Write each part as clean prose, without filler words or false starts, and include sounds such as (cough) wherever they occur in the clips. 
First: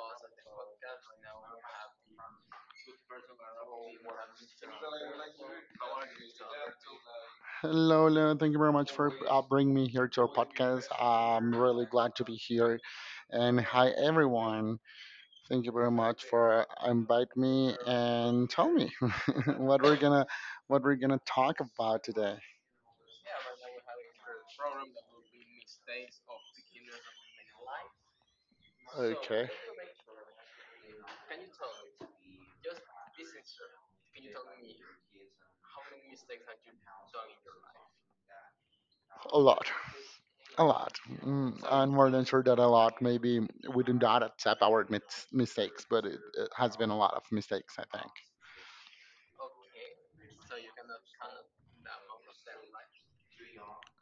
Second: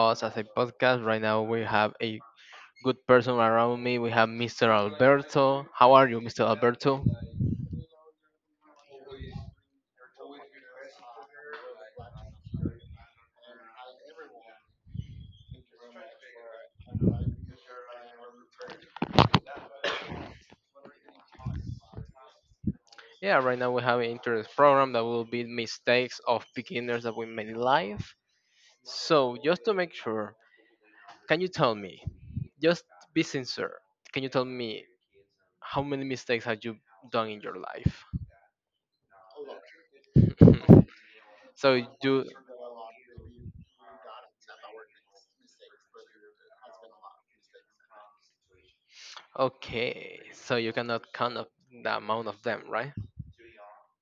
us as a podcast. Right now, we have a good person around me. We have Mr. Alberto. How are you, Mr. Alberto? Hello, Leon. Thank you very much for bringing me here to your podcast. I'm really glad to be here. And hi, everyone. Thank you very much for invite me and tell me (laughs) what we're gonna what we're gonna talk about today. Yeah, right now we have an interest program that will be mistakes of beginners that we made in life. So, Okay, just to make sure, can you tell me, just be sincere, can you tell me how many mistakes have you done in your life? a lot, a lot. (laughs) So I'm more you than sure that a lot. Maybe we do not accept our mistakes, but it has been a lot of mistakes, I think. Okay, so you cannot count up the amount of them, right?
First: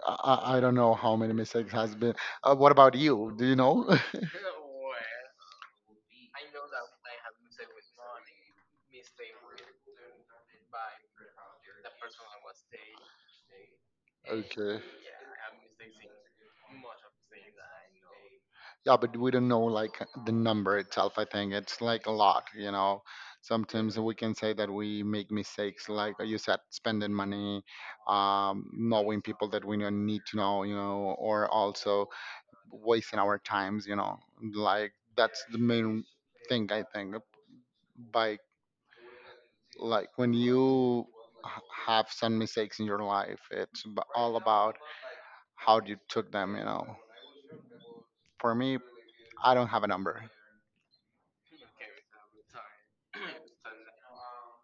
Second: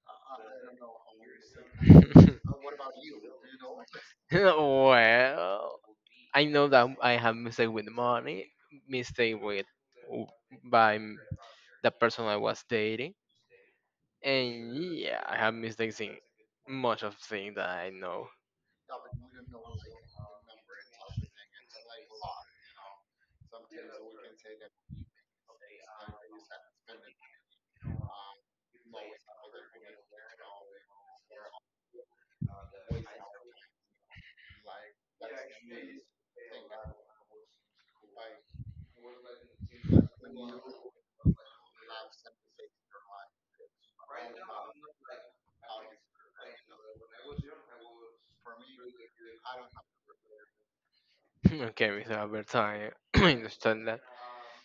I don't know how many mistakes has been. (laughs) What about you? Do you know? (laughs) Well, I know that I have mistake with money, mistake with w- by m- the person I was dating, Okay. and yeah, I have mistakes in much of things that I know. Yeah, but we don't know like the number itself. I think it's like a lot, you know. Sometimes we can say that we make mistakes, like you said, spending money, knowing people that we don't need to know, you know, or also wasting our times, you know. Like that's the main thing I think by like when you have some mistakes in your life it's all about how you took them, you know. For me, I don't have a number. (clears throat) Okay, Mr. Albert, I (clears throat) understand that.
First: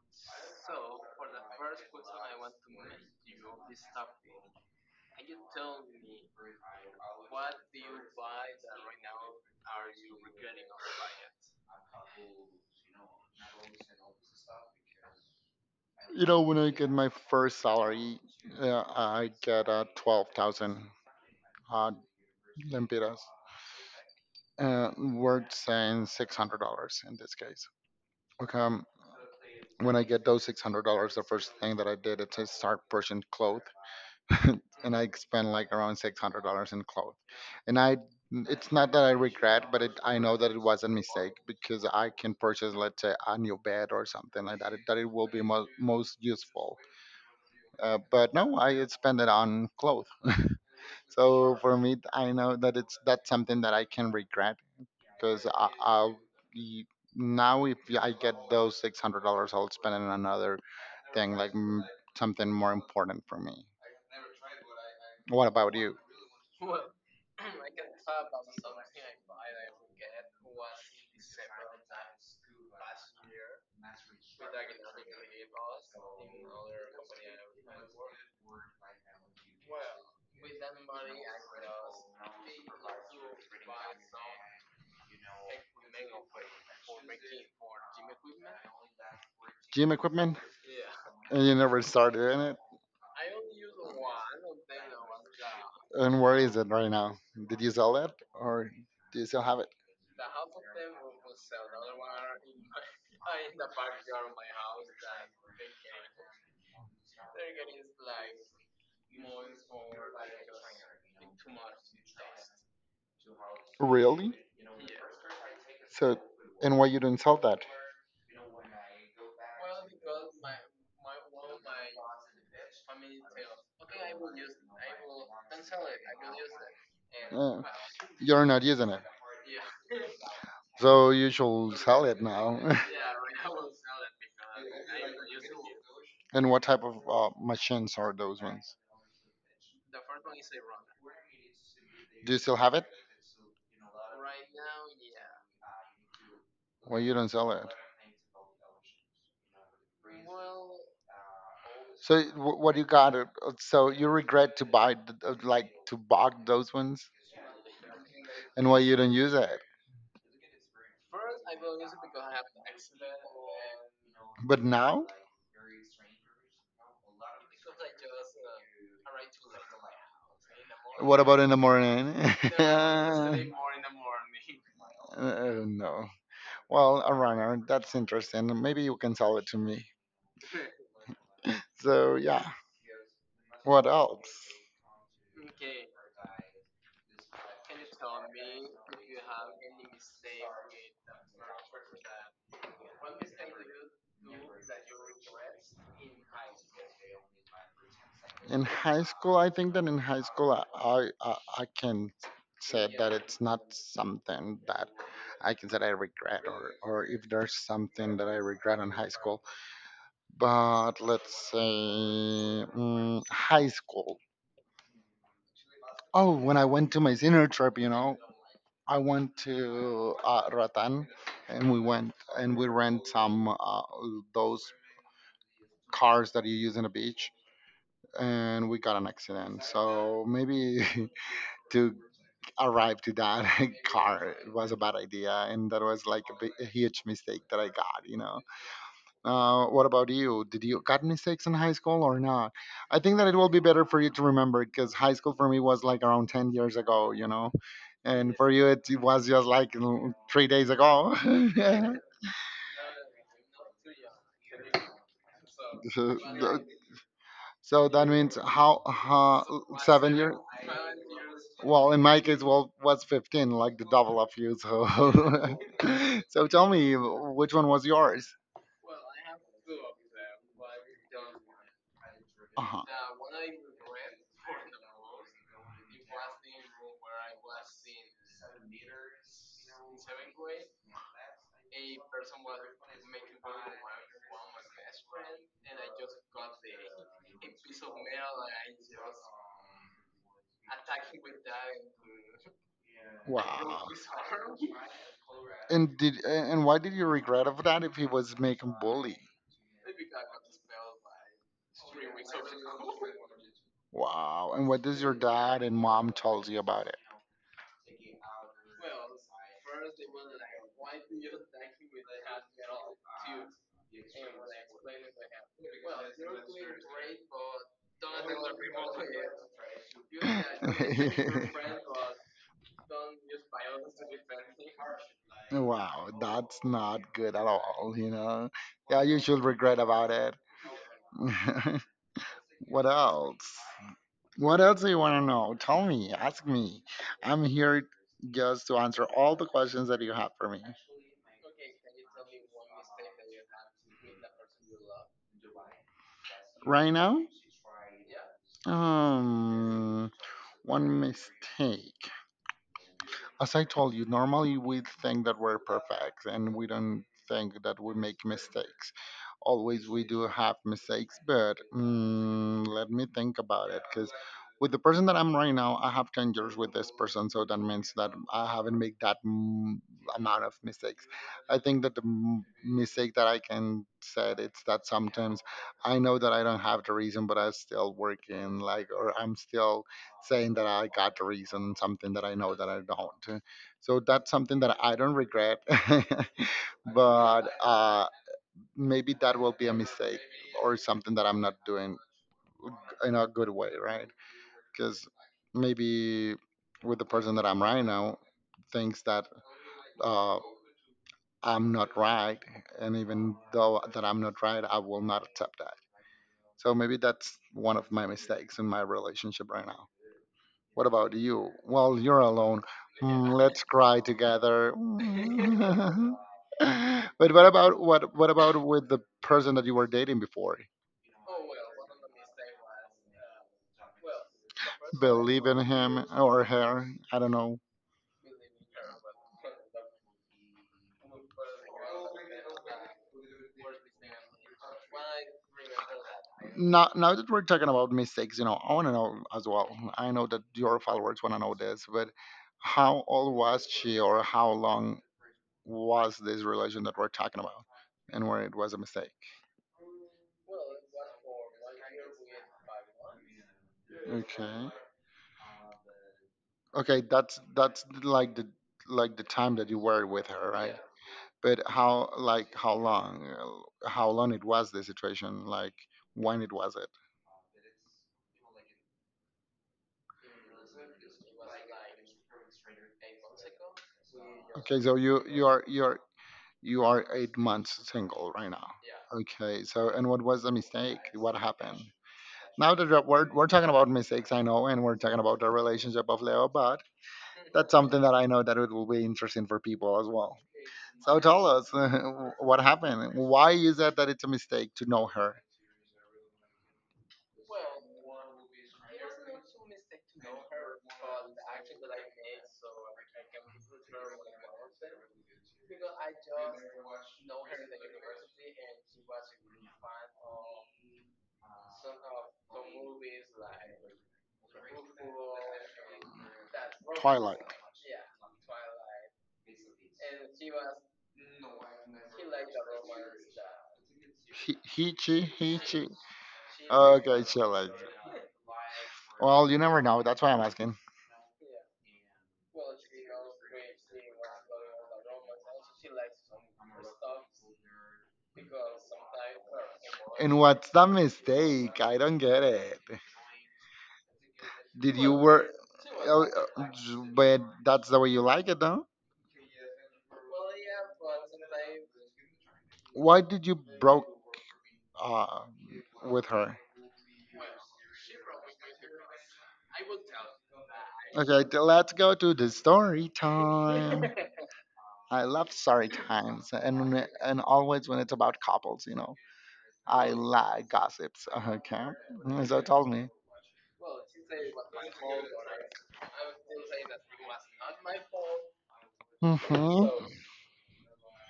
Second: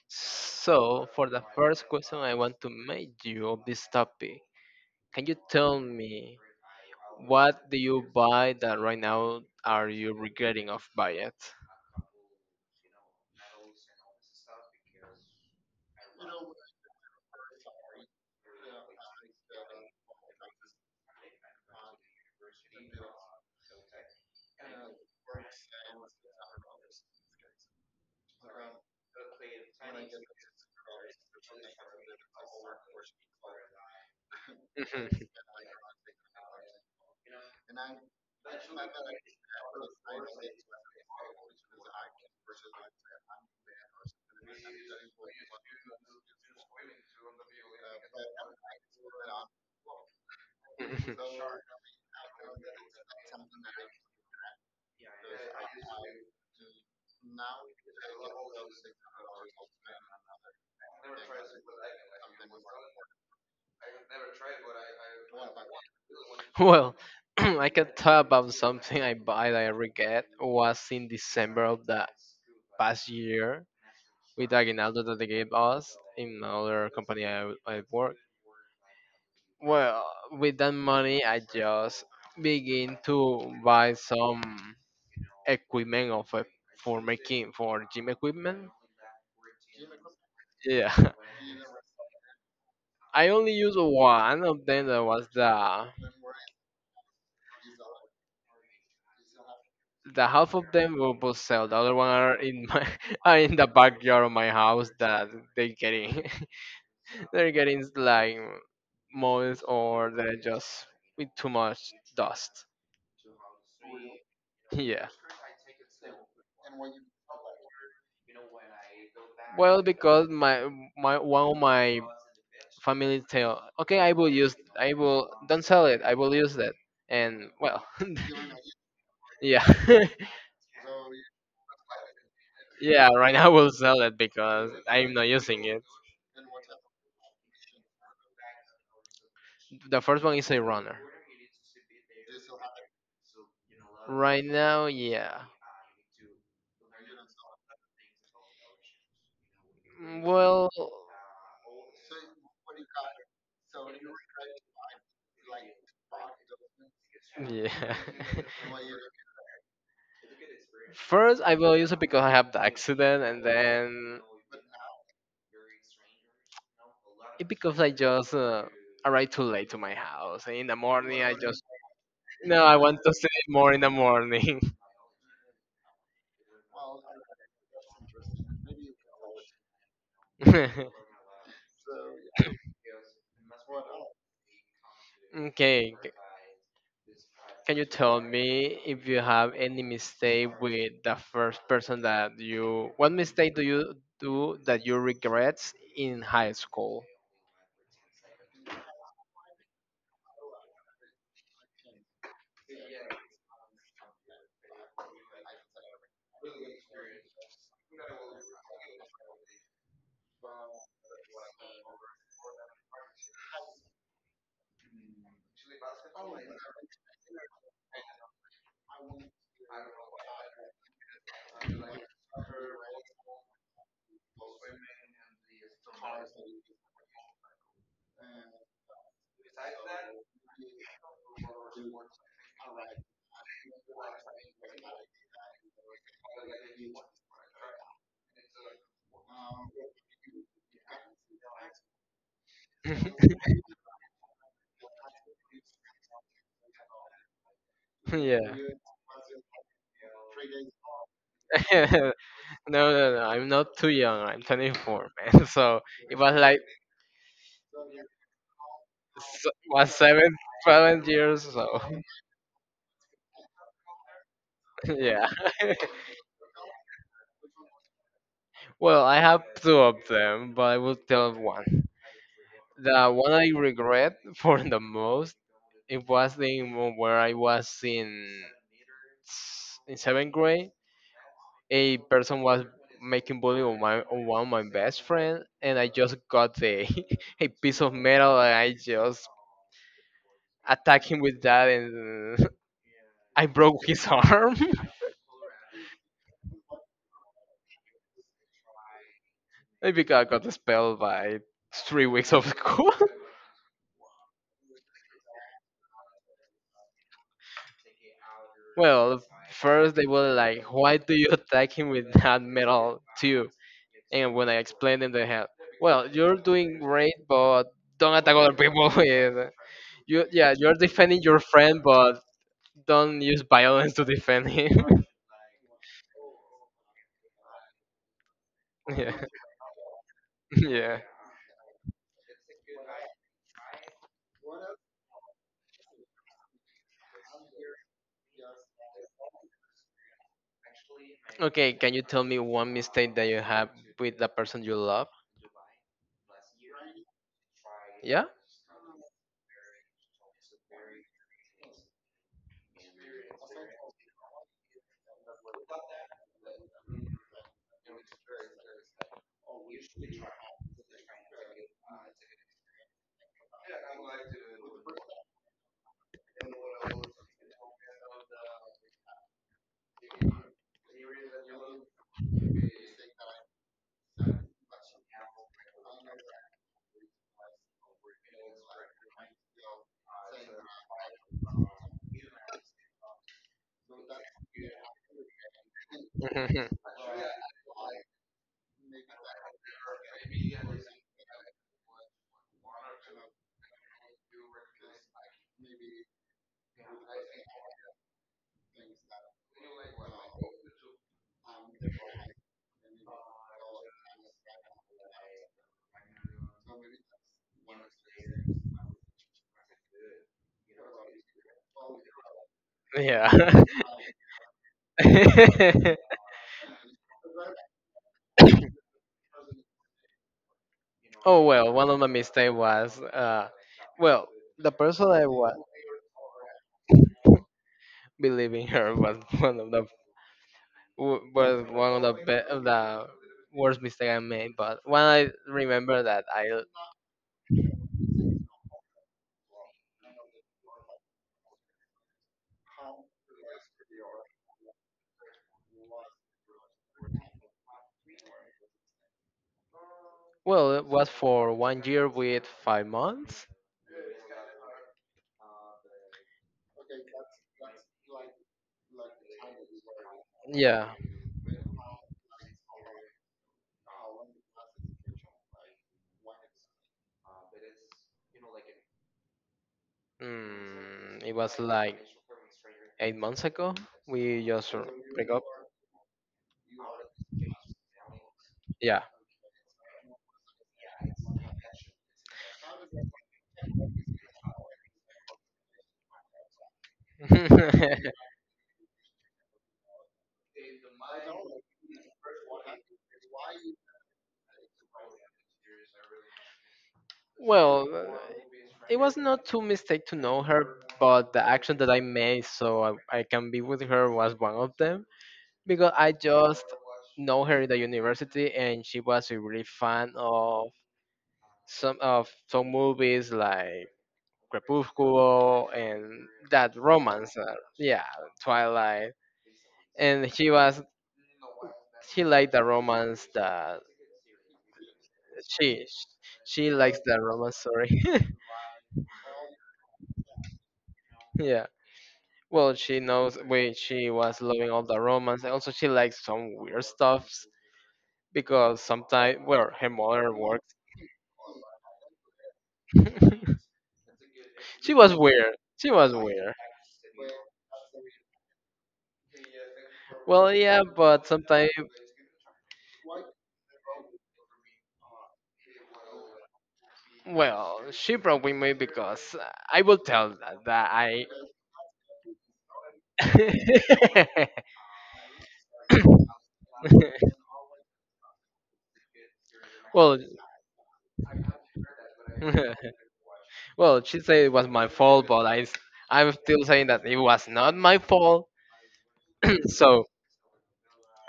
So, for the first question I want to make you of this topic, can you tell me what do you buy that right now are you regretting of buy it? You know, when I get my first salary, I get 12,000 uh, lempiras, uh, worth saying $600 in this case. Okay. When I get those $600, the first thing that I did is to start purchasing clothes, (laughs) and I spent like around $600 in clothes. And it's not that I regret, but it, I know that it was a mistake because I can purchase, let's say, a new bed or something like that. That it will be most useful. But no, I spend it on clothes. So for (laughs) me, I know that it's that's something that I can regret because I'll be, now if I get those $600, I'll spend it on another thing like something more important for me. What about you? (laughs) Well, (clears throat) I can talk about something I buy that I regret. Was in December of the past year with Aguinaldo that they gave us in another company I work. Well, with that money, I just begin to buy some equipment of a, for making for gym equipment. Gym equipment? Yeah, And you never started in it. (laughs) I only use one of them that was And where is it right now? Did you sell it or do you still have it? the half of them will both sell. The other one are in my (laughs) are in the backyard of my house that they getting (laughs) they're getting like moles, or they're just with too much dust. (laughs) Really? Yeah. So, and why you don't sell that? Well, because my one of my family tell, okay, I will use, I will don't sell it, I will use that, and Uh, well, you're not using it. (laughs) yeah, (laughs) So you should sell it now. (laughs) yeah, right now (laughs) we will sell it because I'm not using it. And what type of machines are those ones? The first one is a runner. Do you still have it? Right now, yeah. Why you don't sell it? Well, So what you got? So you regret to buy, like to bug those ones, yeah. and (laughs) why you don't use it? First, I will use it because I have the accident, and then But now, it because I just arrived too late to my house. In the morning, what I about in the just morning? no. I want to sleep (laughs) more in the morning. No. Well, a runner. That's interesting. Maybe you can tell it to me. (laughs) So yeah. What else? Okay. Can you tell me if you have any mistake with the first person that you? What mistake do you do that you regret in high school? In high school, I think that in high school, I can say that it's not something that I can say I regret, or if there's something that I regret in high school. But let's say high school. Oh, when I went to my senior trip, you know, I went to Ratan and we went and we rent some those cars that you use in the beach and we got an accident. So maybe (laughs) to arrive to that (laughs) car was a bad idea and that was like a, big, a huge mistake that I got, you know. What about you? Did you got mistakes in high school or not? I think that it will be (laughs) better for you to remember because high school for me was like around 10 years ago, you know, and for Yeah. you it, was just like 3 days ago. (laughs) (laughs) No, no, no. I'm not too young. I'm 24, man. (laughs) So it was like So that means how s- was 7 years? seven, (laughs) 7 years. So Well, in my case, well, was 15, like the double of you. So, (laughs) yeah. (laughs) (laughs) so tell me which one was yours? Well, I have two of them, but I will tell one. Uh-huh. The one I regret (laughs) for the most, it was the moment where I was in in seventh grade. A person was making bullying on my on one of my best friend, and I just got the (laughs) a piece of metal and I just attacked him with that, and (laughs) I Wow. broke his arm (laughs) And did and why did you regret of that if he was making bully? because I got expelled by 3 weeks of school. (laughs) Wow. And what does your dad and mom tells you about it? Well, first they were like, "Why do you attack him with that metal tube?" And when I explained them, they had, "Well, you're doing great, but don't attack other people (laughs) with you. Yeah, you're defending your (laughs) friend, but don't use violence to defend him." Wow, that's not good at all, you know. (laughs) Yeah, Yeah, you should regret about it. yeah. (laughs) What else? What else do you want to know? Tell me, ask me. I'm here just to answer all the questions that you have for me. Okay, can you tell me one mistake that you have with the person you love? Right now? Yeah. Um, One mistake. As I told you, normally we think that we're perfect and we don't think that we make mistakes. Always we do have mistakes, but let me think about it because with the person that I'm right now I have 10 years with this person, so that means that I haven't made that amount of mistakes. I think that the mistake that I can say it's that sometimes I know that I don't have the reason but I'm still working like or I'm still saying that I got the reason, something that I know that I don't. So that's something that I don't regret. (laughs) (laughs) But maybe that will be a mistake or something that I'm not doing in a good way, right? Because maybe with the person that I'm right now thinks that uh, I'm not right, and even though that I'm not right, I will not accept that. So maybe that's one of my mistakes in my relationship right now. What about you? Well, you're alone. Yeah. Let's cry together. (laughs) (laughs) But what about what about with the person that you were dating before? Oh well, one of the mistake was, well, the person I Believe in was him or her. I don't know. believing her was (laughs) one of the w- was one of the be- of the worst mistake I made. But when I remember that I Now, now that we're talking about mistakes, you know, I want to know as well. I know that your followers want to know this, but how old was she or how long was this relation that we're talking about and where it was a mistake? well, it was for 1 year with 5 months. Okay. Okay, that's like the time that you were with her, right? Yeah, But how like how long it was the situation like when it was. mm, it was like 8 months ago. We just Okay, so break up. You are 8 months single right now. Yeah. Okay, so and what was the mistake? What happened? Now that we're talking about mistakes, I know, and we're talking about the relationship of Leo, but that's something (laughs) that I know that it will be interesting for people as well. So tell us (laughs) what happened. Why is it that it's a mistake to know her? Well, it was not too mistake to know her, but the action that I made so I can be with her was one of them, because I just know her in the university and she was a really fan of some movies like Crepúsculo and that romance, Twilight. Yeah, Twilight, and she was she liked the romance that He she. she she likes the Okay, romance Chile. story. (laughs) Well, you never know. That's why I'm asking. Yeah. Well, she knows wait, she was loving all the romance. And also, she likes some weird stuffs because sometimes, well, her mother And what's worked. the mistake? I don't get it. (laughs) She Did you was were, weird. She was Oh, weird. But that's the way you like it, though. Well, yeah, but sometimes, Why did you broke uh, with her? well, she broke with me because I will tell that, that I. Okay, let's go to the story time. (laughs) (laughs) I love story times, and always when it's about couples, you know. I Well, like gossips. Okay. So tell (laughs) me. well, she said it was my fault, but I'm still saying that it was not my fault. hmm (clears throat) hmm So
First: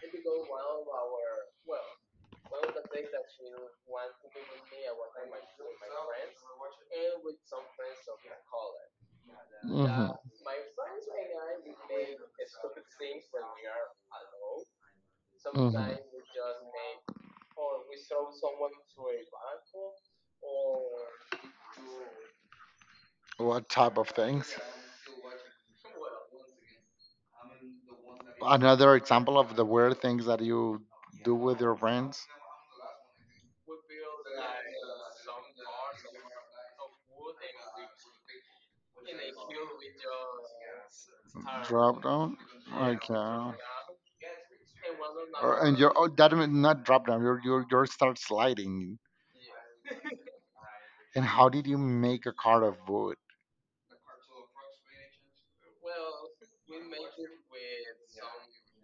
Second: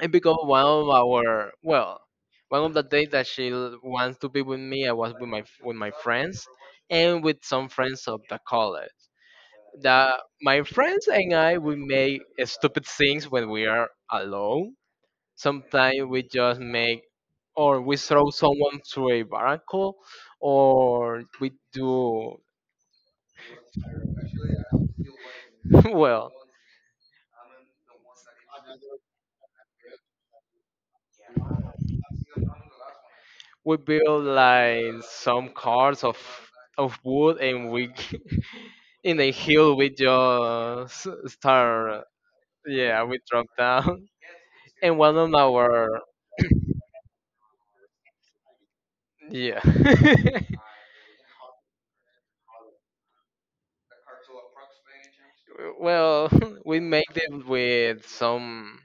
it became one of our well, one of the days that she wants to be with me. I was with my with my friends and with some friends of the college. That my friends and I we make stupid things when we are alone. hmm. Sometimes we just make or we throw someone through a barnacle, or we do What type of things? (laughs) well, Another example of the weird things that you do with your friends? we build like some cars of wood, and we (laughs) in a hill we just Drop start. down? Yeah, we drop Okay. down, (laughs) and one of Or, and you're our oh, that mean not drop down. You're you start sliding. yeah. And how did you make a card of wood (laughs) Well, (laughs) we make them with some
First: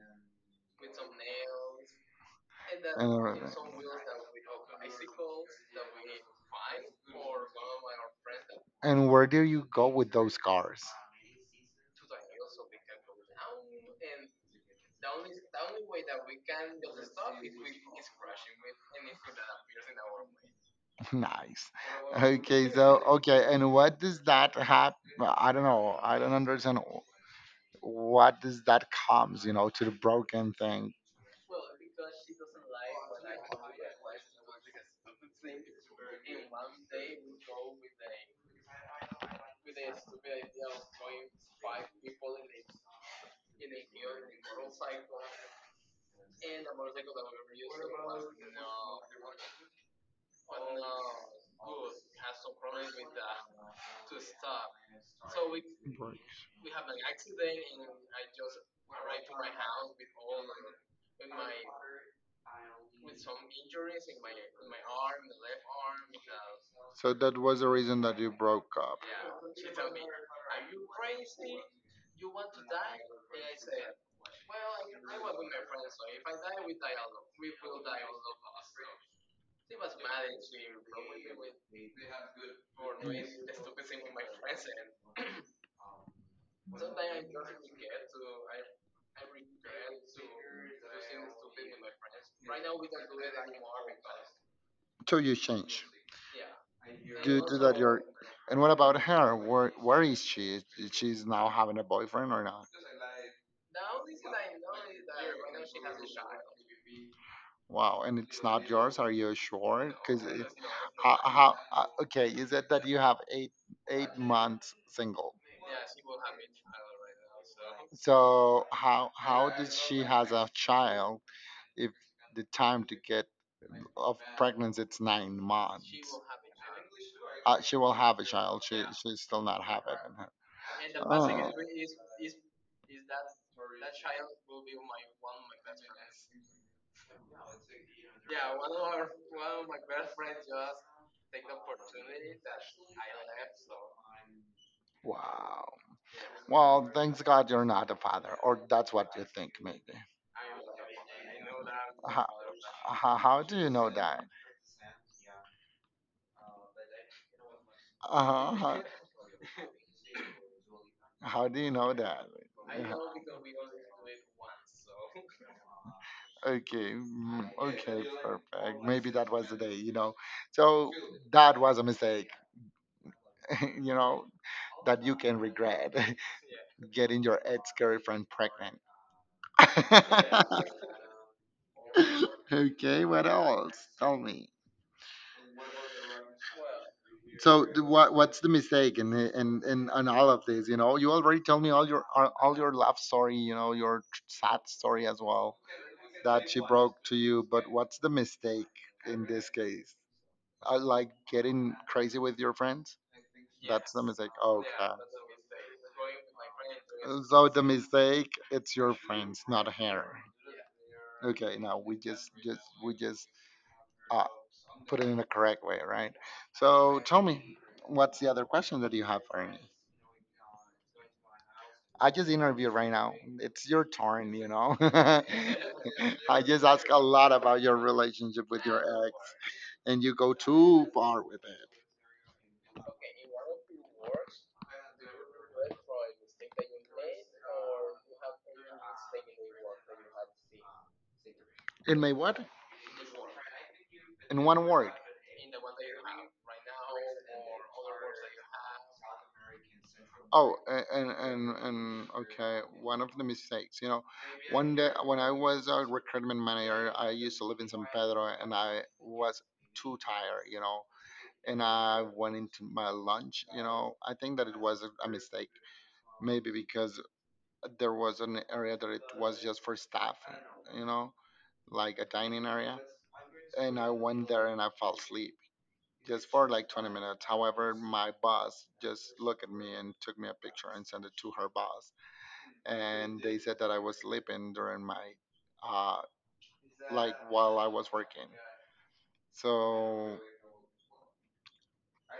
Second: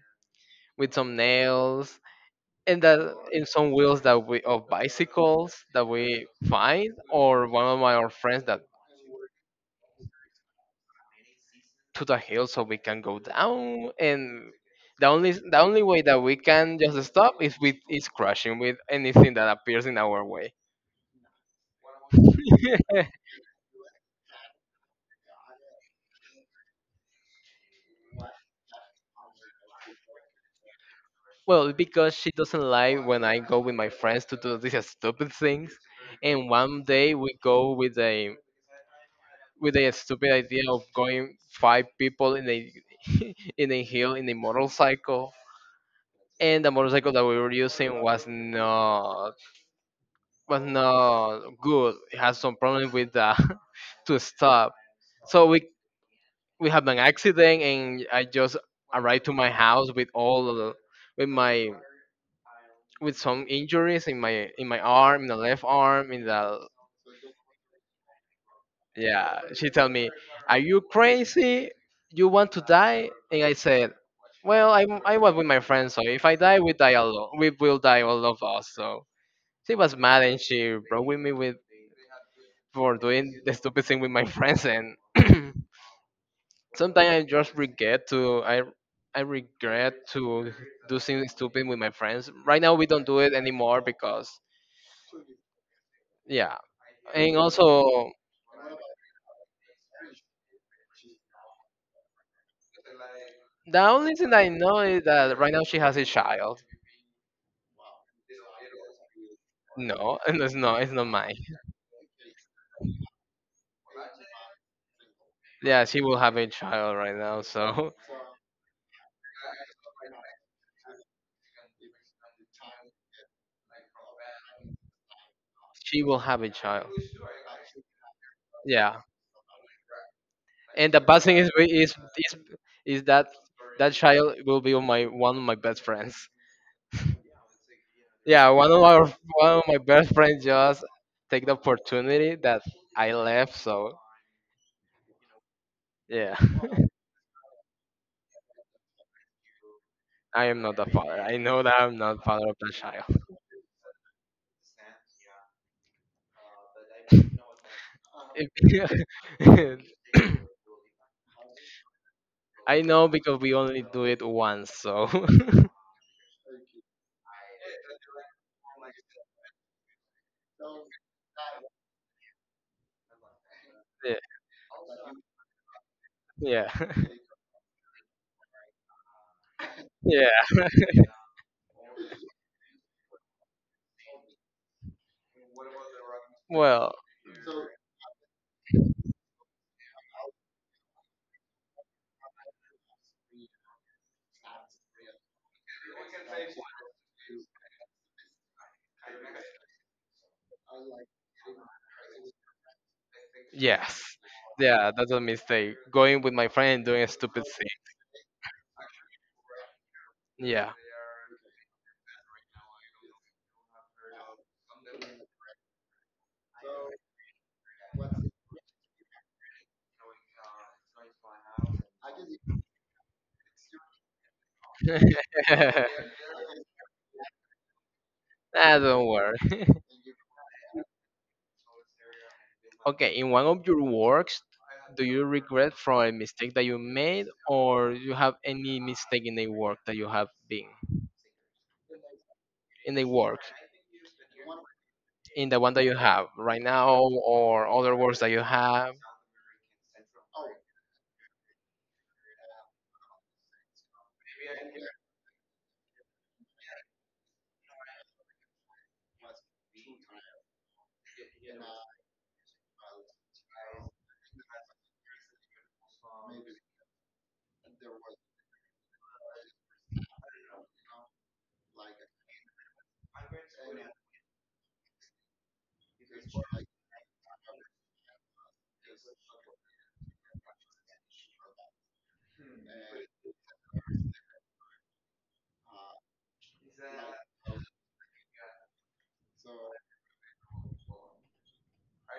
with some nails and that and in everything? some wheels that we of bicycles that we find or one of my our friends that And where do you go with those cars? to the hill so we can go down and the only way that we can just stop is with is crashing with anything that appears in our way. (laughs) Nice. Okay, (laughs) so okay, and what does that have? I don't know. I don't understand what does that comes, you know, to the broken thing. Well, because she doesn't like when I go with my friends to do these stupid things, and one day we go with a stupid idea of going five people in a (laughs) in a hill in a motorcycle, and the motorcycle that we were using was not good. It had some problem with the (laughs) to stop. So Right. we had an accident, and I just arrived to my house with all of the, with my with some injuries in my arm, in the left arm, in the So that was the reason that you broke up. yeah. She told me, "Are you crazy? You want to die?" And I said. Well, I was with my friends, so if I die, we die alone. We will die all of us. So she was mad and she broke with me with for doing the stupid thing with my (laughs) friends, and (clears throat) sometimes I just regret to I regret to do things stupid with my friends. Right now we don't do it anymore because So you change. yeah. And Due to that, you're. also And what about her? Where is she? Is- She's now having a boyfriend or not? the only thing I know is that right now she has a child. Wow, and it's not yours? Are you sure? No, Because (laughs) and it's it's not mine. how okay, you said that you have eight months single. Yeah, she will have a child right now, so So how does she has a child if the time to get of pregnancy it's nine (laughs) months? she will have a child. She will have a child. She Yeah, she's still not having. and It. the bad Oh. thing is is that that child will be my one of my best friends. Yeah, one of my best friends just take the opportunity that I left. So Wow. yeah, Well, thanks God you're not a father, or that's what you think, maybe. I am not the father. I know that I'm not How, father of the child. how do you know that? Uh-huh. uh-huh. If- (laughs) How do you know that? I Yeah, know because we only do it once. So okay, okay, perfect. Maybe that was the day, you know. So that was a mistake, (laughs) you (laughs) yeah, know, that you can regret yeah, (laughs) getting your ex-girlfriend pregnant. yeah. (laughs) Okay, what else? Tell me. Well, So what what's the mistake in in all of this? You know, you already told me all your all your love story. You know, your sad story as well that she broke to you. But what's the mistake in this case? Like getting crazy with your friends. That's the yes, Yes. mistake. Okay. Yeah. yeah. That's a mistake. Going with my friend and doing a stupid So the thing. mistake it's your friends, not her. Yeah. Okay. Now we just uh, put it in the correct way, right? So tell me, what's the other question that you have for me? I just interview right now. It's your turn, you know. (laughs) (laughs) I just ask a lot about your relationship with your Ah, don't ex, worry. and you go too far with it. Okay, in one of your works, do you regret from a mistake that you made, or you have any mistake in a work that you have been In my what? in a work, In one word. in the one that you have right now, or other works that you have? Oh, and okay, one of the mistakes, one day when I was a recruitment manager, I used to live in San Pedro, and I was too tired, and I went into my lunch. I think that it was a mistake, maybe because there was an area that it was just for staff, you know, like a dining area, and I went there and I fell asleep just for like 20 minutes. However, my boss just looked at me and took me a picture and sent it to her boss. And they said that I was sleeping during uh, like while I was working. So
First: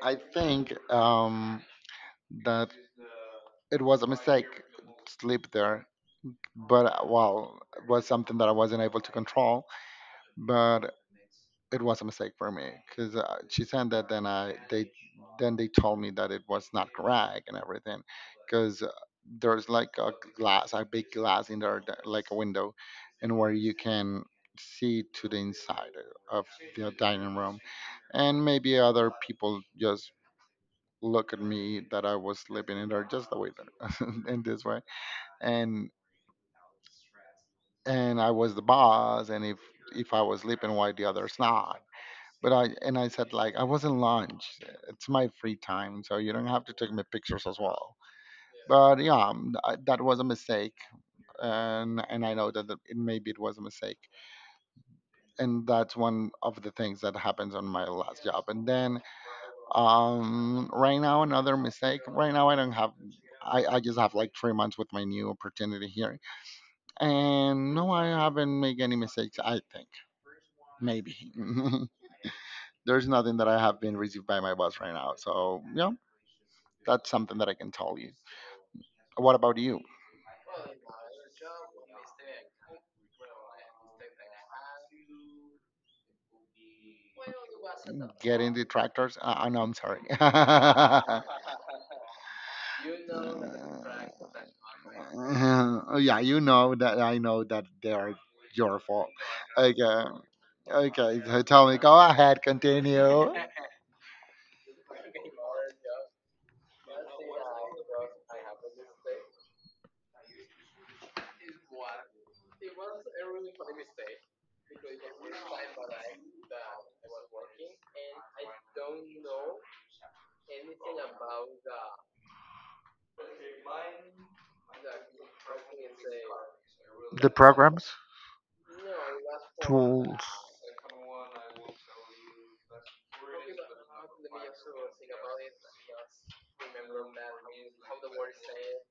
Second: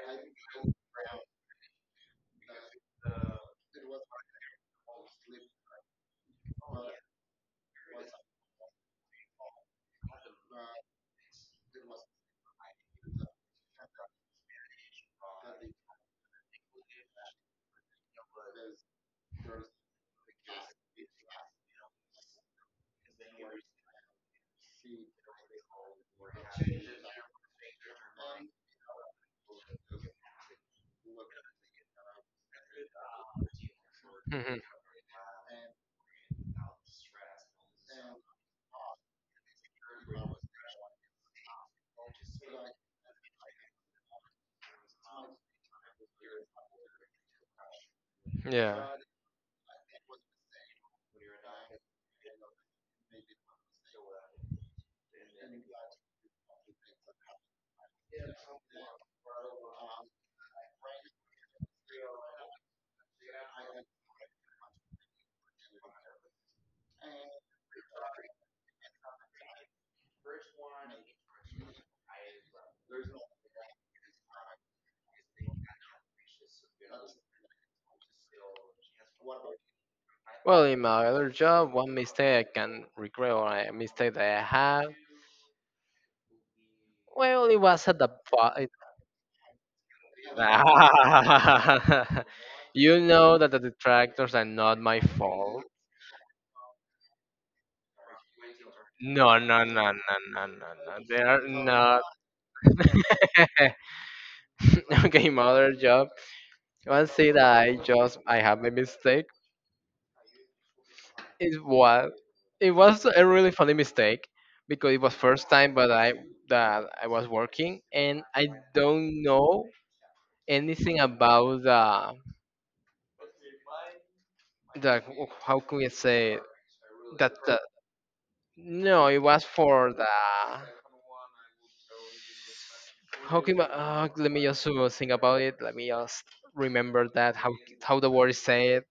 I think that it was a mistake to sleep there, but well, it was something that I wasn't able to control. But it was a mistake for me because she sent that then I they then they told me that it was not correct and everything because there's like a big glass in there like a window and where you can see to the inside of the dining room and maybe other people just look at me that I was sleeping in there just the way that (laughs) in Mhm. this way and and I was the boss and if I was sleeping why the others not. But I said like I was not lunch. It's my free time, so you don't have to take my pictures as well. Yeah. But yeah, that was a mistake, and I know that maybe it was a mistake, and that's one of the things that happens on my last job. And then right now another mistake. Right now I don't have. I just have like 3 months with my new opportunity here, and no, I haven't made any mistakes. I think maybe. (laughs) There's nothing that I have been received by my boss right now. So yeah, that's something that I can tell you. What about you? Well, in my other job, one mistake I can regret or a mistake that I have. Well, it was at the Getting the tractors? No, I'm sorry. (laughs) (laughs) you know that the detractors are not my fault. Yeah, you know that I know that they are your fault. No, no, no, Okay, no, no, no, no. okay. They So are tell me, go not. ahead, continue. (laughs) Okay, my other job. One thing that I just I have my mistake. It was it was a really funny mistake because it was first time, but I that I was working and I don't know anything about the the how can we say it? The That the, programs, no it was for the tools. how can let me just think about it, let me just remember that how the word is said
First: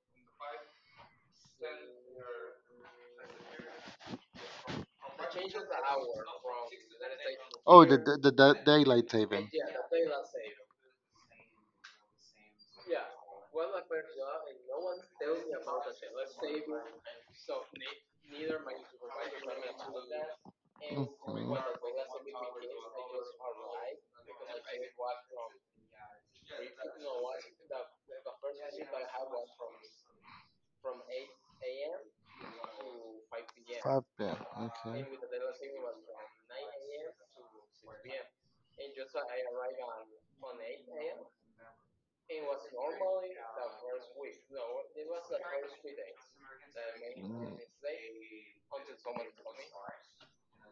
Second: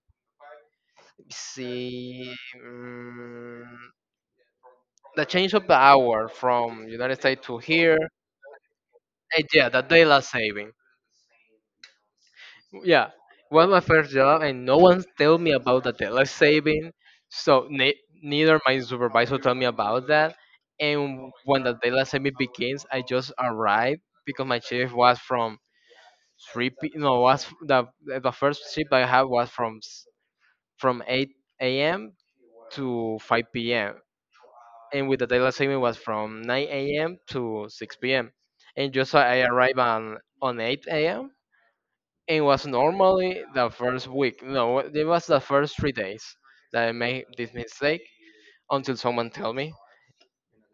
see mm, the change of the hour from United States to Oh, here. the daylight Eh, saving. yeah, the daylight saving, yeah. Well, my first job and no one tell me about the daylight saving, so neither my supervisor tell me about that. And when the Mhm. daylight saving begins, I just arrived because my shift was from 3 p no was the first shift I had was from from 8 a.m. to 5 p.m., Five p.m. and Okay. with the daylight saving was from 9 a.m. to 6 p.m. And just I arrived on 8 a.m., and was normally the first week. No, it was the first 3 days that I made this mistake until someone tell me.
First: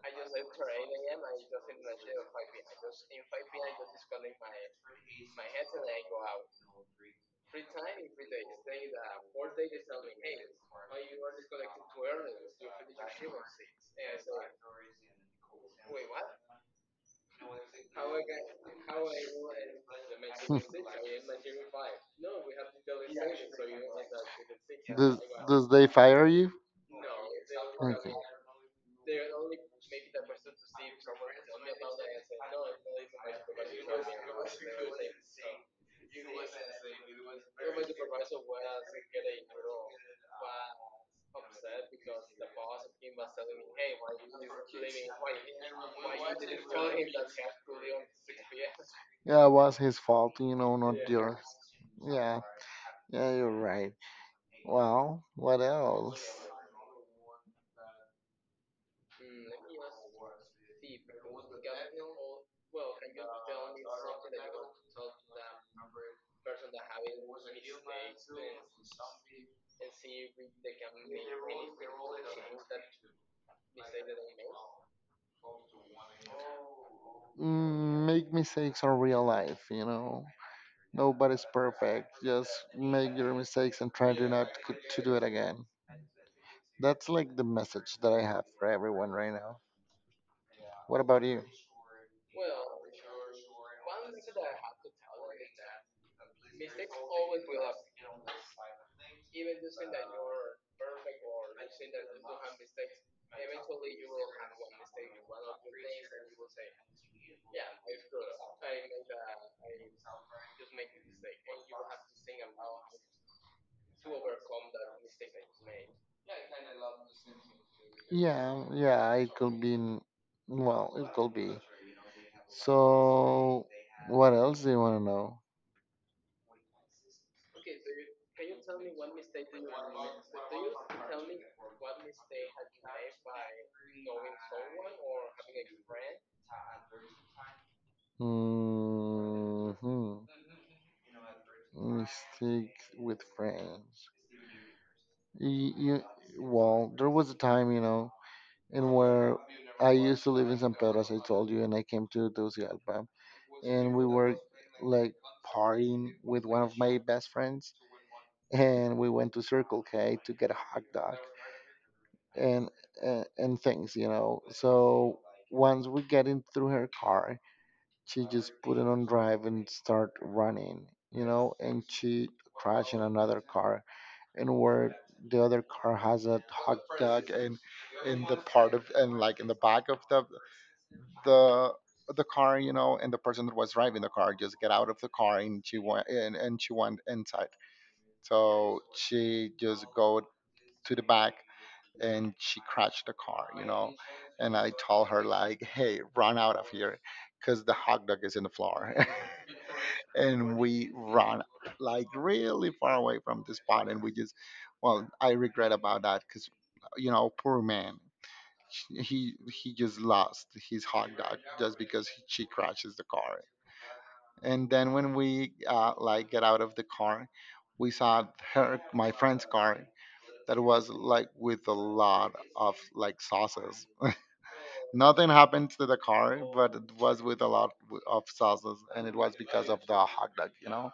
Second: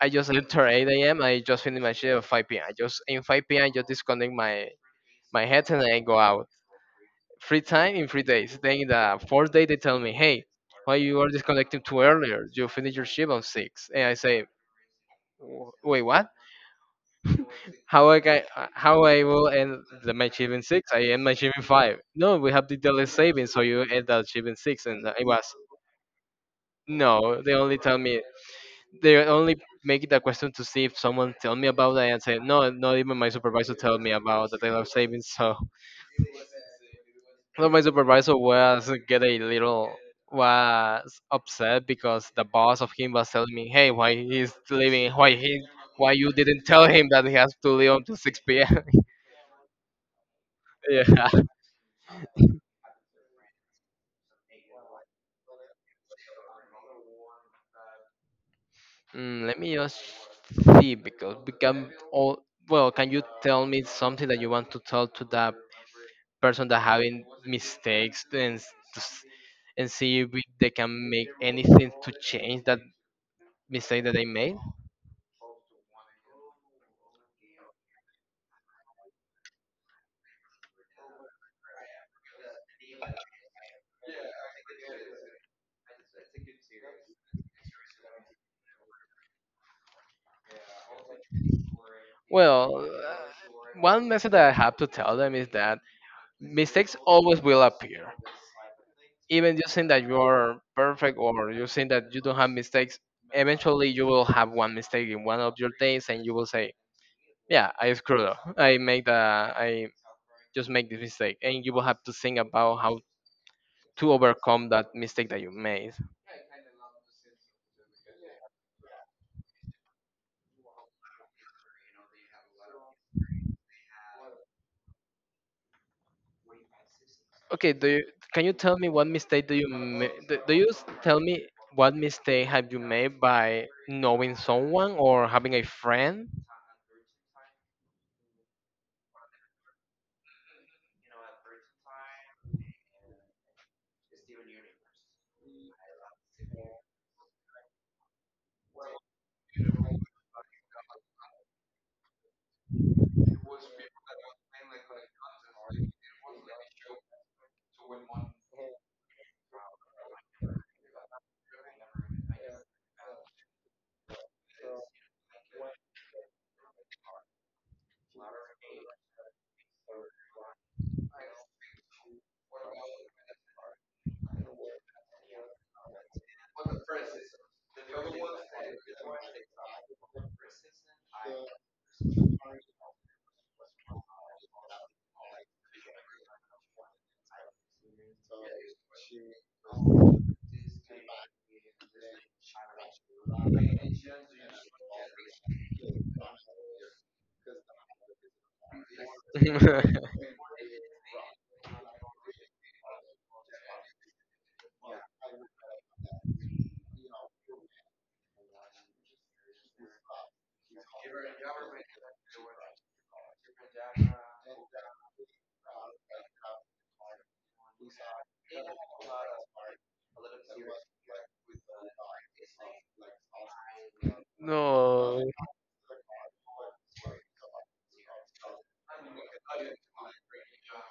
I just enter 8 a.m. I just finish my shift at 5 p.m. I just in 5 p.m. I just disconnect my head and I go out. Free time in 3 days. Then in the fourth day they tell me, hey, why you are disconnecting too earlier? You finish your shift on six. And I say, "Wait, what? How (laughs) I will end the my achievement six? I end my achievement five. No, we have the daily savings, so you end the achievement six, and Does it was does they fire you? no. They only tell Okay. me they only make it a question to see if someone tell me about that and say no, not even my supervisor tell me about the daily savings. So (laughs) no, my supervisor was get a little was upset because the boss of him was telling me, hey, why he's leaving? Why he? Why you didn't tell him that he has to leave until 6 p.m. Yeah, it was his fault, you know, not (laughs) Yeah. yours. Yeah, yeah, you're right. Well, what else? Let me just see because become all well. Can you tell me something that you want to tell to that person that having mistakes and s- to s- and see if they can make anything to change that mistake that they made? Mm, make mistakes on real life, you know. Nobody's perfect. Just make your mistakes and try to not co- to do it again. That's like the message that I have for everyone right now. What about you? Well, one message that I have to tell them is that mistakes always will appear. Even you think that you are perfect or you think that you don't have mistakes, eventually you will have one mistake in one of your days and you will say, yeah, I screwed up. I made the I just make this mistake and you will have to think about how to overcome that mistake that you made. Yeah, yeah, it could be. Well, it could be. So, what else do you want to know? Okay, can you tell me what mistake do you ma- do do you s- tell me what mistake have you made by knowing someone or having a friend? Hmm. Mistakes with friends. You, you, well, there was a time, And where I used to live in San Pedro, as I told you, and I came to Tegucigalpa, and we were like partying with one of my best friends, and we went to Circle K to get a hot dog and and things, you know. So once we get in through her car, she just put it on drive and start running, you know, and she crashed in another car and where the other car has a hot dog and in the part of and like in the back of the the car, you know, and the person that was driving the car just get out of the car and she went and she went inside. So she just go to the back and she crashed the car, you know, and I told her like, "Hey, run out of here, because the hot dog is in the floor." (laughs) (laughs) And we run like really far away from the spot, and we just, well, I regret about that because, you know, poor man, he just lost his hot dog just because she crashes the car. And then when we like get out of the car, we saw her, my friend's car, that was like with a lot of like sauces. No. Nothing happened to the car, but it was with a lot of sauces, and it was because of the hot dog. You know.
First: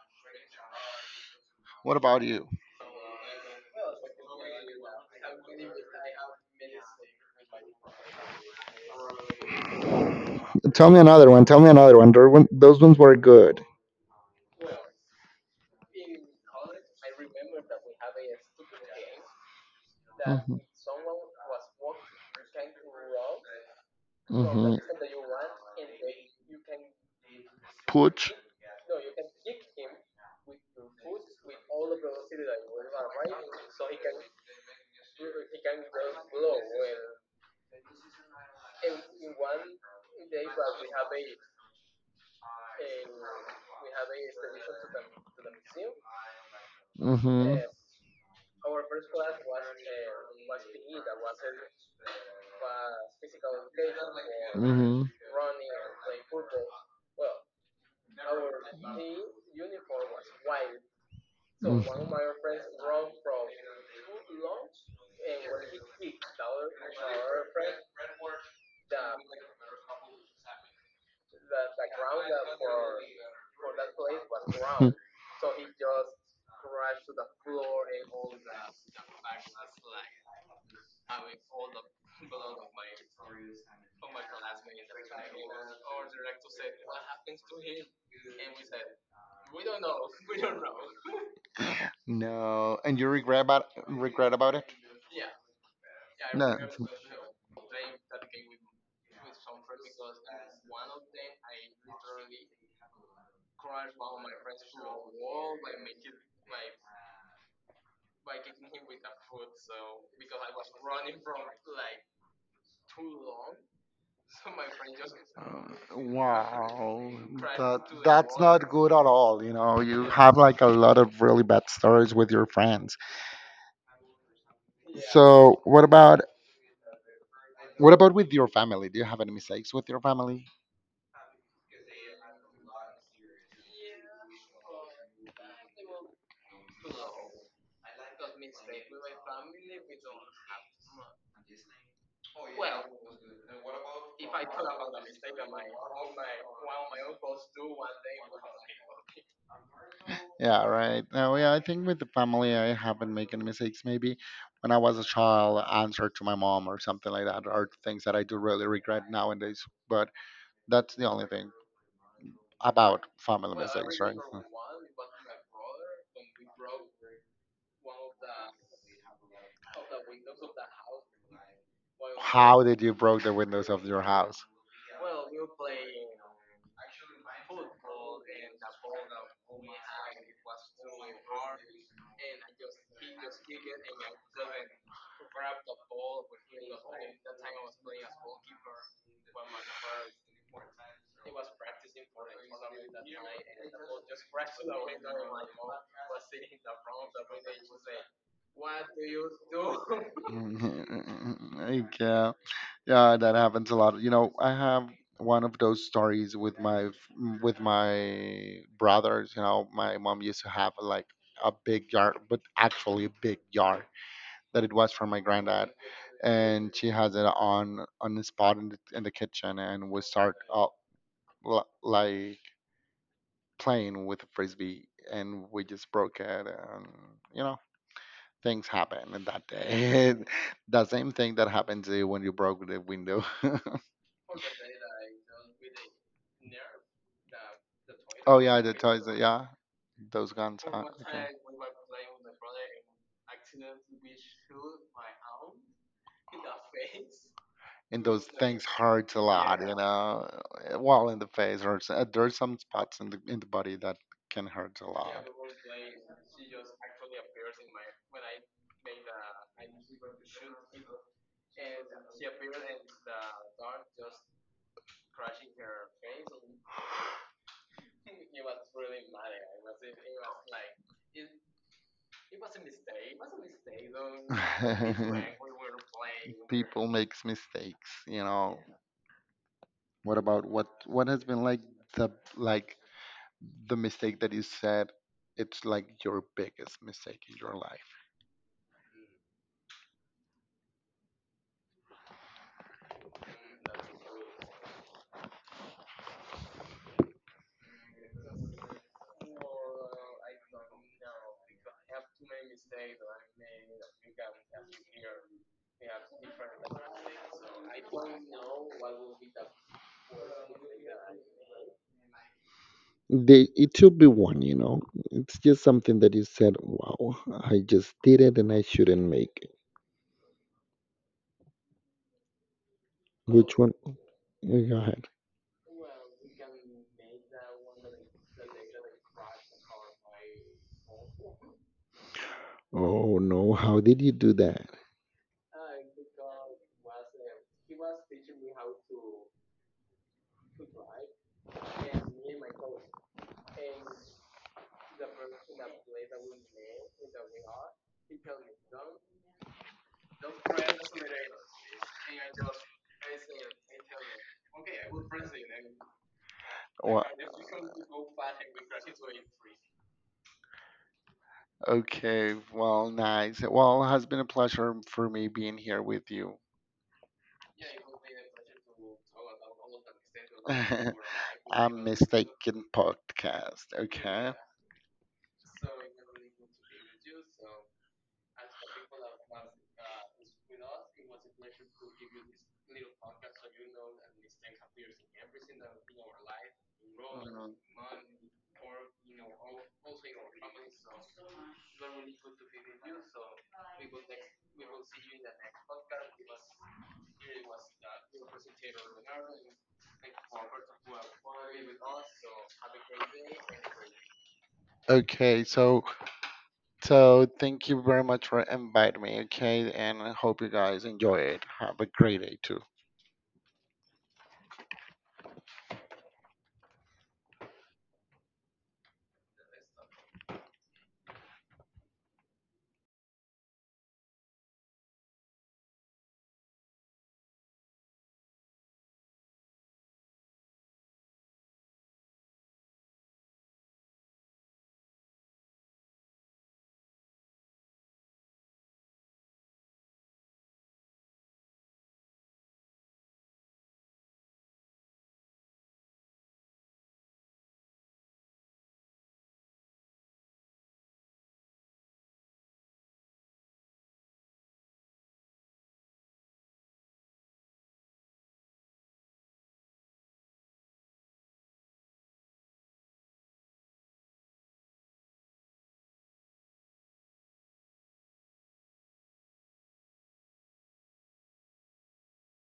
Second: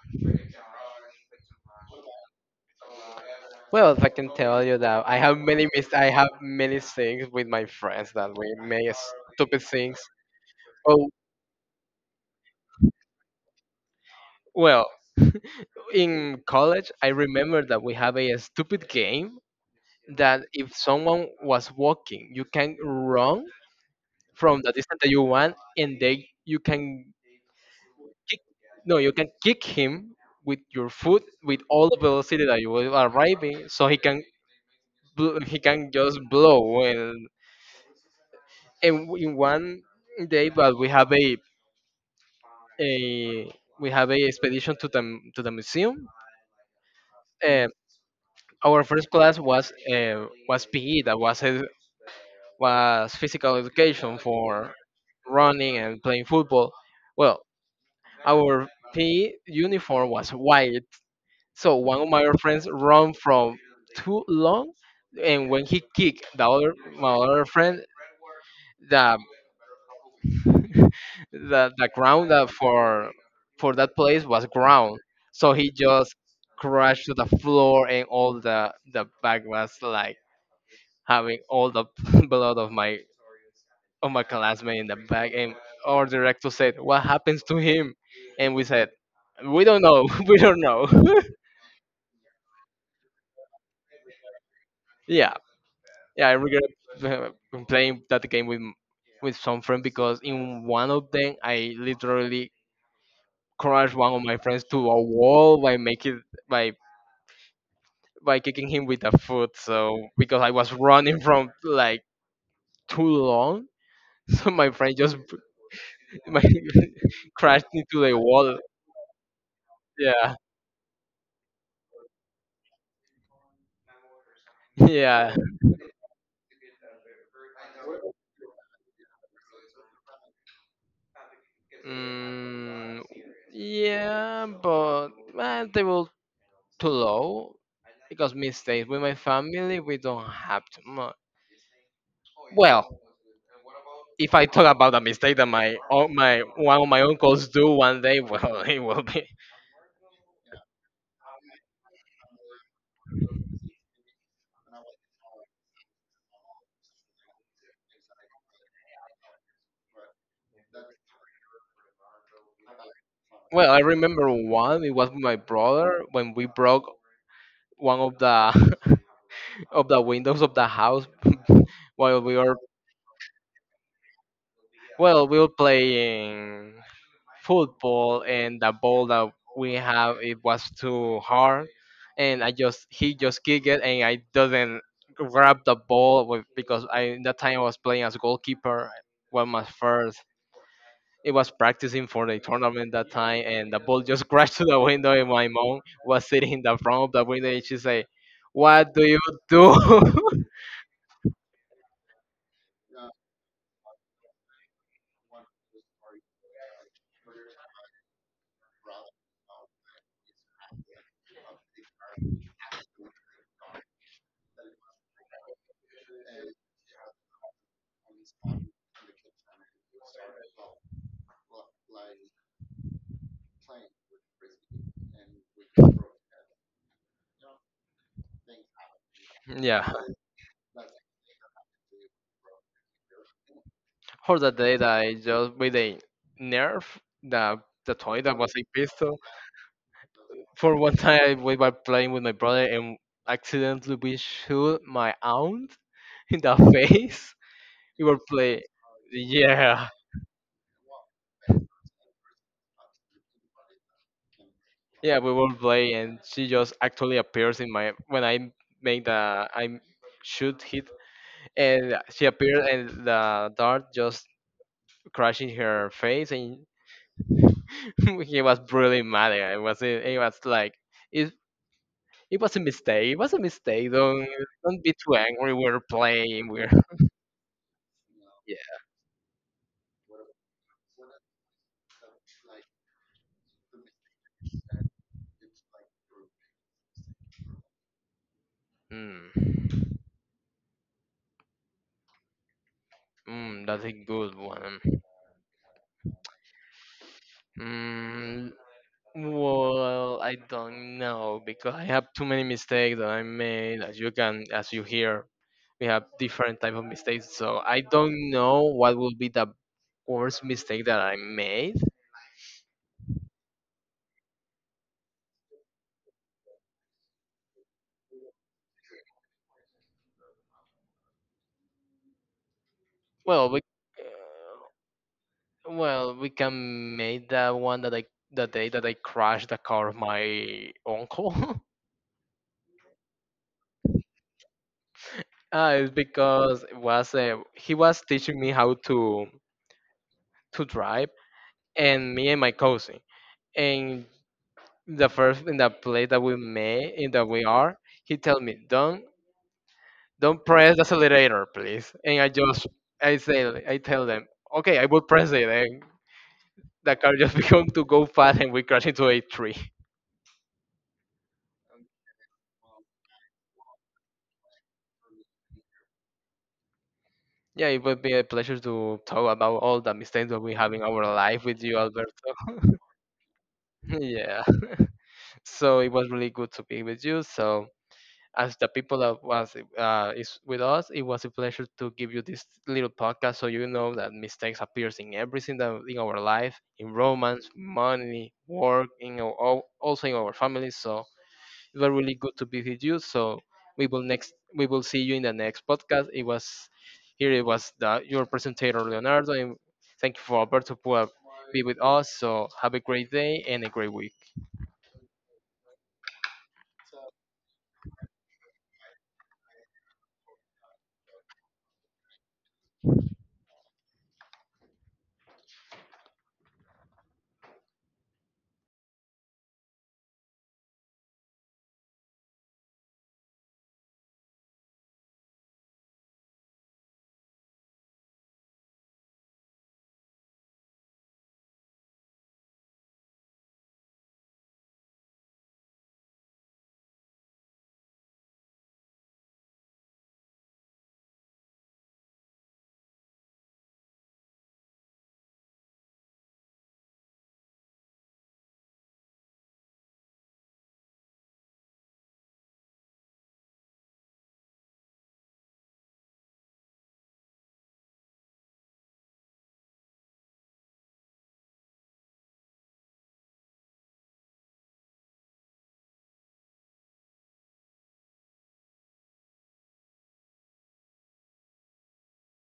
What about you? Well, if I can tell you that I have many things with my friends that we make stupid things. Tell me Oh, another one. Tell me another one. Those ones were good. well, in college, I remember that we have a stupid game that Mhm. if someone was walking, you can run from the Mhm. distance that you want, and they you can Pooch. kick, no, you can kick him with your foot with all the velocity that you will arriving, so he can just blow and in one day but a we have a expedition to the museum. Mhm. uh, our first class was pe that was physical education for Mhm. running and playing football. Well, our pe uniform was white, Mhm. so one of my friends run from (laughs) too long, and when he kicked the other my other friend, the (laughs) the ground for that place was ground. So he just crashed to the floor and all the bag was like having all the (laughs) blood of my classmate in the bag, and our director said, what happens to him? And we said, we don't know, (laughs) we don't know. (laughs) No, and you regret about it? Yeah. Yeah, I No. regret uh, playing that game with some friend because in one of them I literally crushed one of my friends to a wall by making by by kicking him with a foot. So because I was running from like too long, (laughs) so my friend just (laughs) my Wow, (laughs) crashed that into the that's wall. not good at all. You know, you Yeah, have like a lot of really bad stories with your friends. yeah. So what about with your family? Do you have any mistakes with your family? Mm, yeah, but man, they were too low because mistakes with my family we don't have too much. Well, if I talk about a mistake that my one of my uncles do one day, well, (laughs) it will be. Yeah, right. No, yeah, I think with the family, I haven't made any mistakes. Maybe when I was a child, answer to my mom or something like that, are things that I do really regret nowadays. But that's the only thing about family Well, I mistakes, right? remember one. It was with my brother when we broke one of the (laughs) of the windows of the house, (laughs) while we were How did you broke the windows of your house? well we were playing football, and the ball that we have it was too hard, and I just he just kicked it and I didn't grab the ball with, because I that time I was playing as goalkeeper. Was my first, it was practicing for the tournament that time, and the ball just (laughs) crashed to the window, and my mom was sitting in the front of the window, and she said, what do you do? (laughs) Mhm. (laughs) Yeah, yeah, that happens a lot. You know, I have one of those stories with with my brothers. You know, my mom used to have like a big yard, but actually a big yard that it was from my granddad, and she has it on the spot in in the kitchen, and we start up like playing with a frisbee, and we just broke it, and you know. Things happen in that Yeah, day. (laughs) The same thing that happened to you when you broke the window. (laughs) for the day that I just with a nerf, the the toy that Oh was yeah, a the toys. pistol. Yeah, those guns For one time, we were playing with my brother, and accidentally we shoot my aunt (laughs) in the face. We and were those playing, things hurt a lot. You yeah. know, well in the face or there's some spots in the body that can hurt a lot. Yeah, we will play, and she just actually appears in my when I make the I shoot hit, and she appeared, and the dart just crashed in her face, and (laughs) he was really mad. I was it was like it it was a mistake. It was a mistake. Don't be too angry. We're (laughs) playing. We're People makes mistakes. You know. Yeah. What about what has been the like the mistake that you said it's like your biggest mistake in your life. Mm. That's a good one. Mm, well, I don't know because I have too many mistakes that I made, as you hear we have different type of mistakes, so I don't know what will be the worst mistake that I made. They, it should be one, you know. It's just something that you said, wow, I just did it and I shouldn't make it. well Which we one? Oh, uh, go ahead. well we can make that one that I the day that I crashed the car of my uncle. (laughs) Oh no, how did you do that? Ah, it's because it was he was teaching me how to drive, and me and my cousin, and the first in the play that we made in that we are he tell me, don't press the accelerator, please. And I tell them, okay, I will press it, and the Well, car just (laughs) began to go fast, and we crash into a tree. okay, well nice, well it has been a pleasure for me being here with you. Yeah, it would be a pleasure to talk about all the mistakes that we have in (laughs) our life with A you, Alberto. mistaken podcast, (laughs) okay. Yeah. (laughs) So it was really good to be with you. So as the people that was is with us, it was a pleasure to give you this little podcast so you know that mistakes appears in everything that in our life, in romance, money, work, also in our families. So it was really good to be with you. So we will see you in the next podcast. It was Here it was the your presenter Leonardo, and thank you for Alberto for be with us. So have a great day and a great week. Okay, so so thank you very much for inviting me. Okay, and I hope you guys enjoy it. Have a great day too.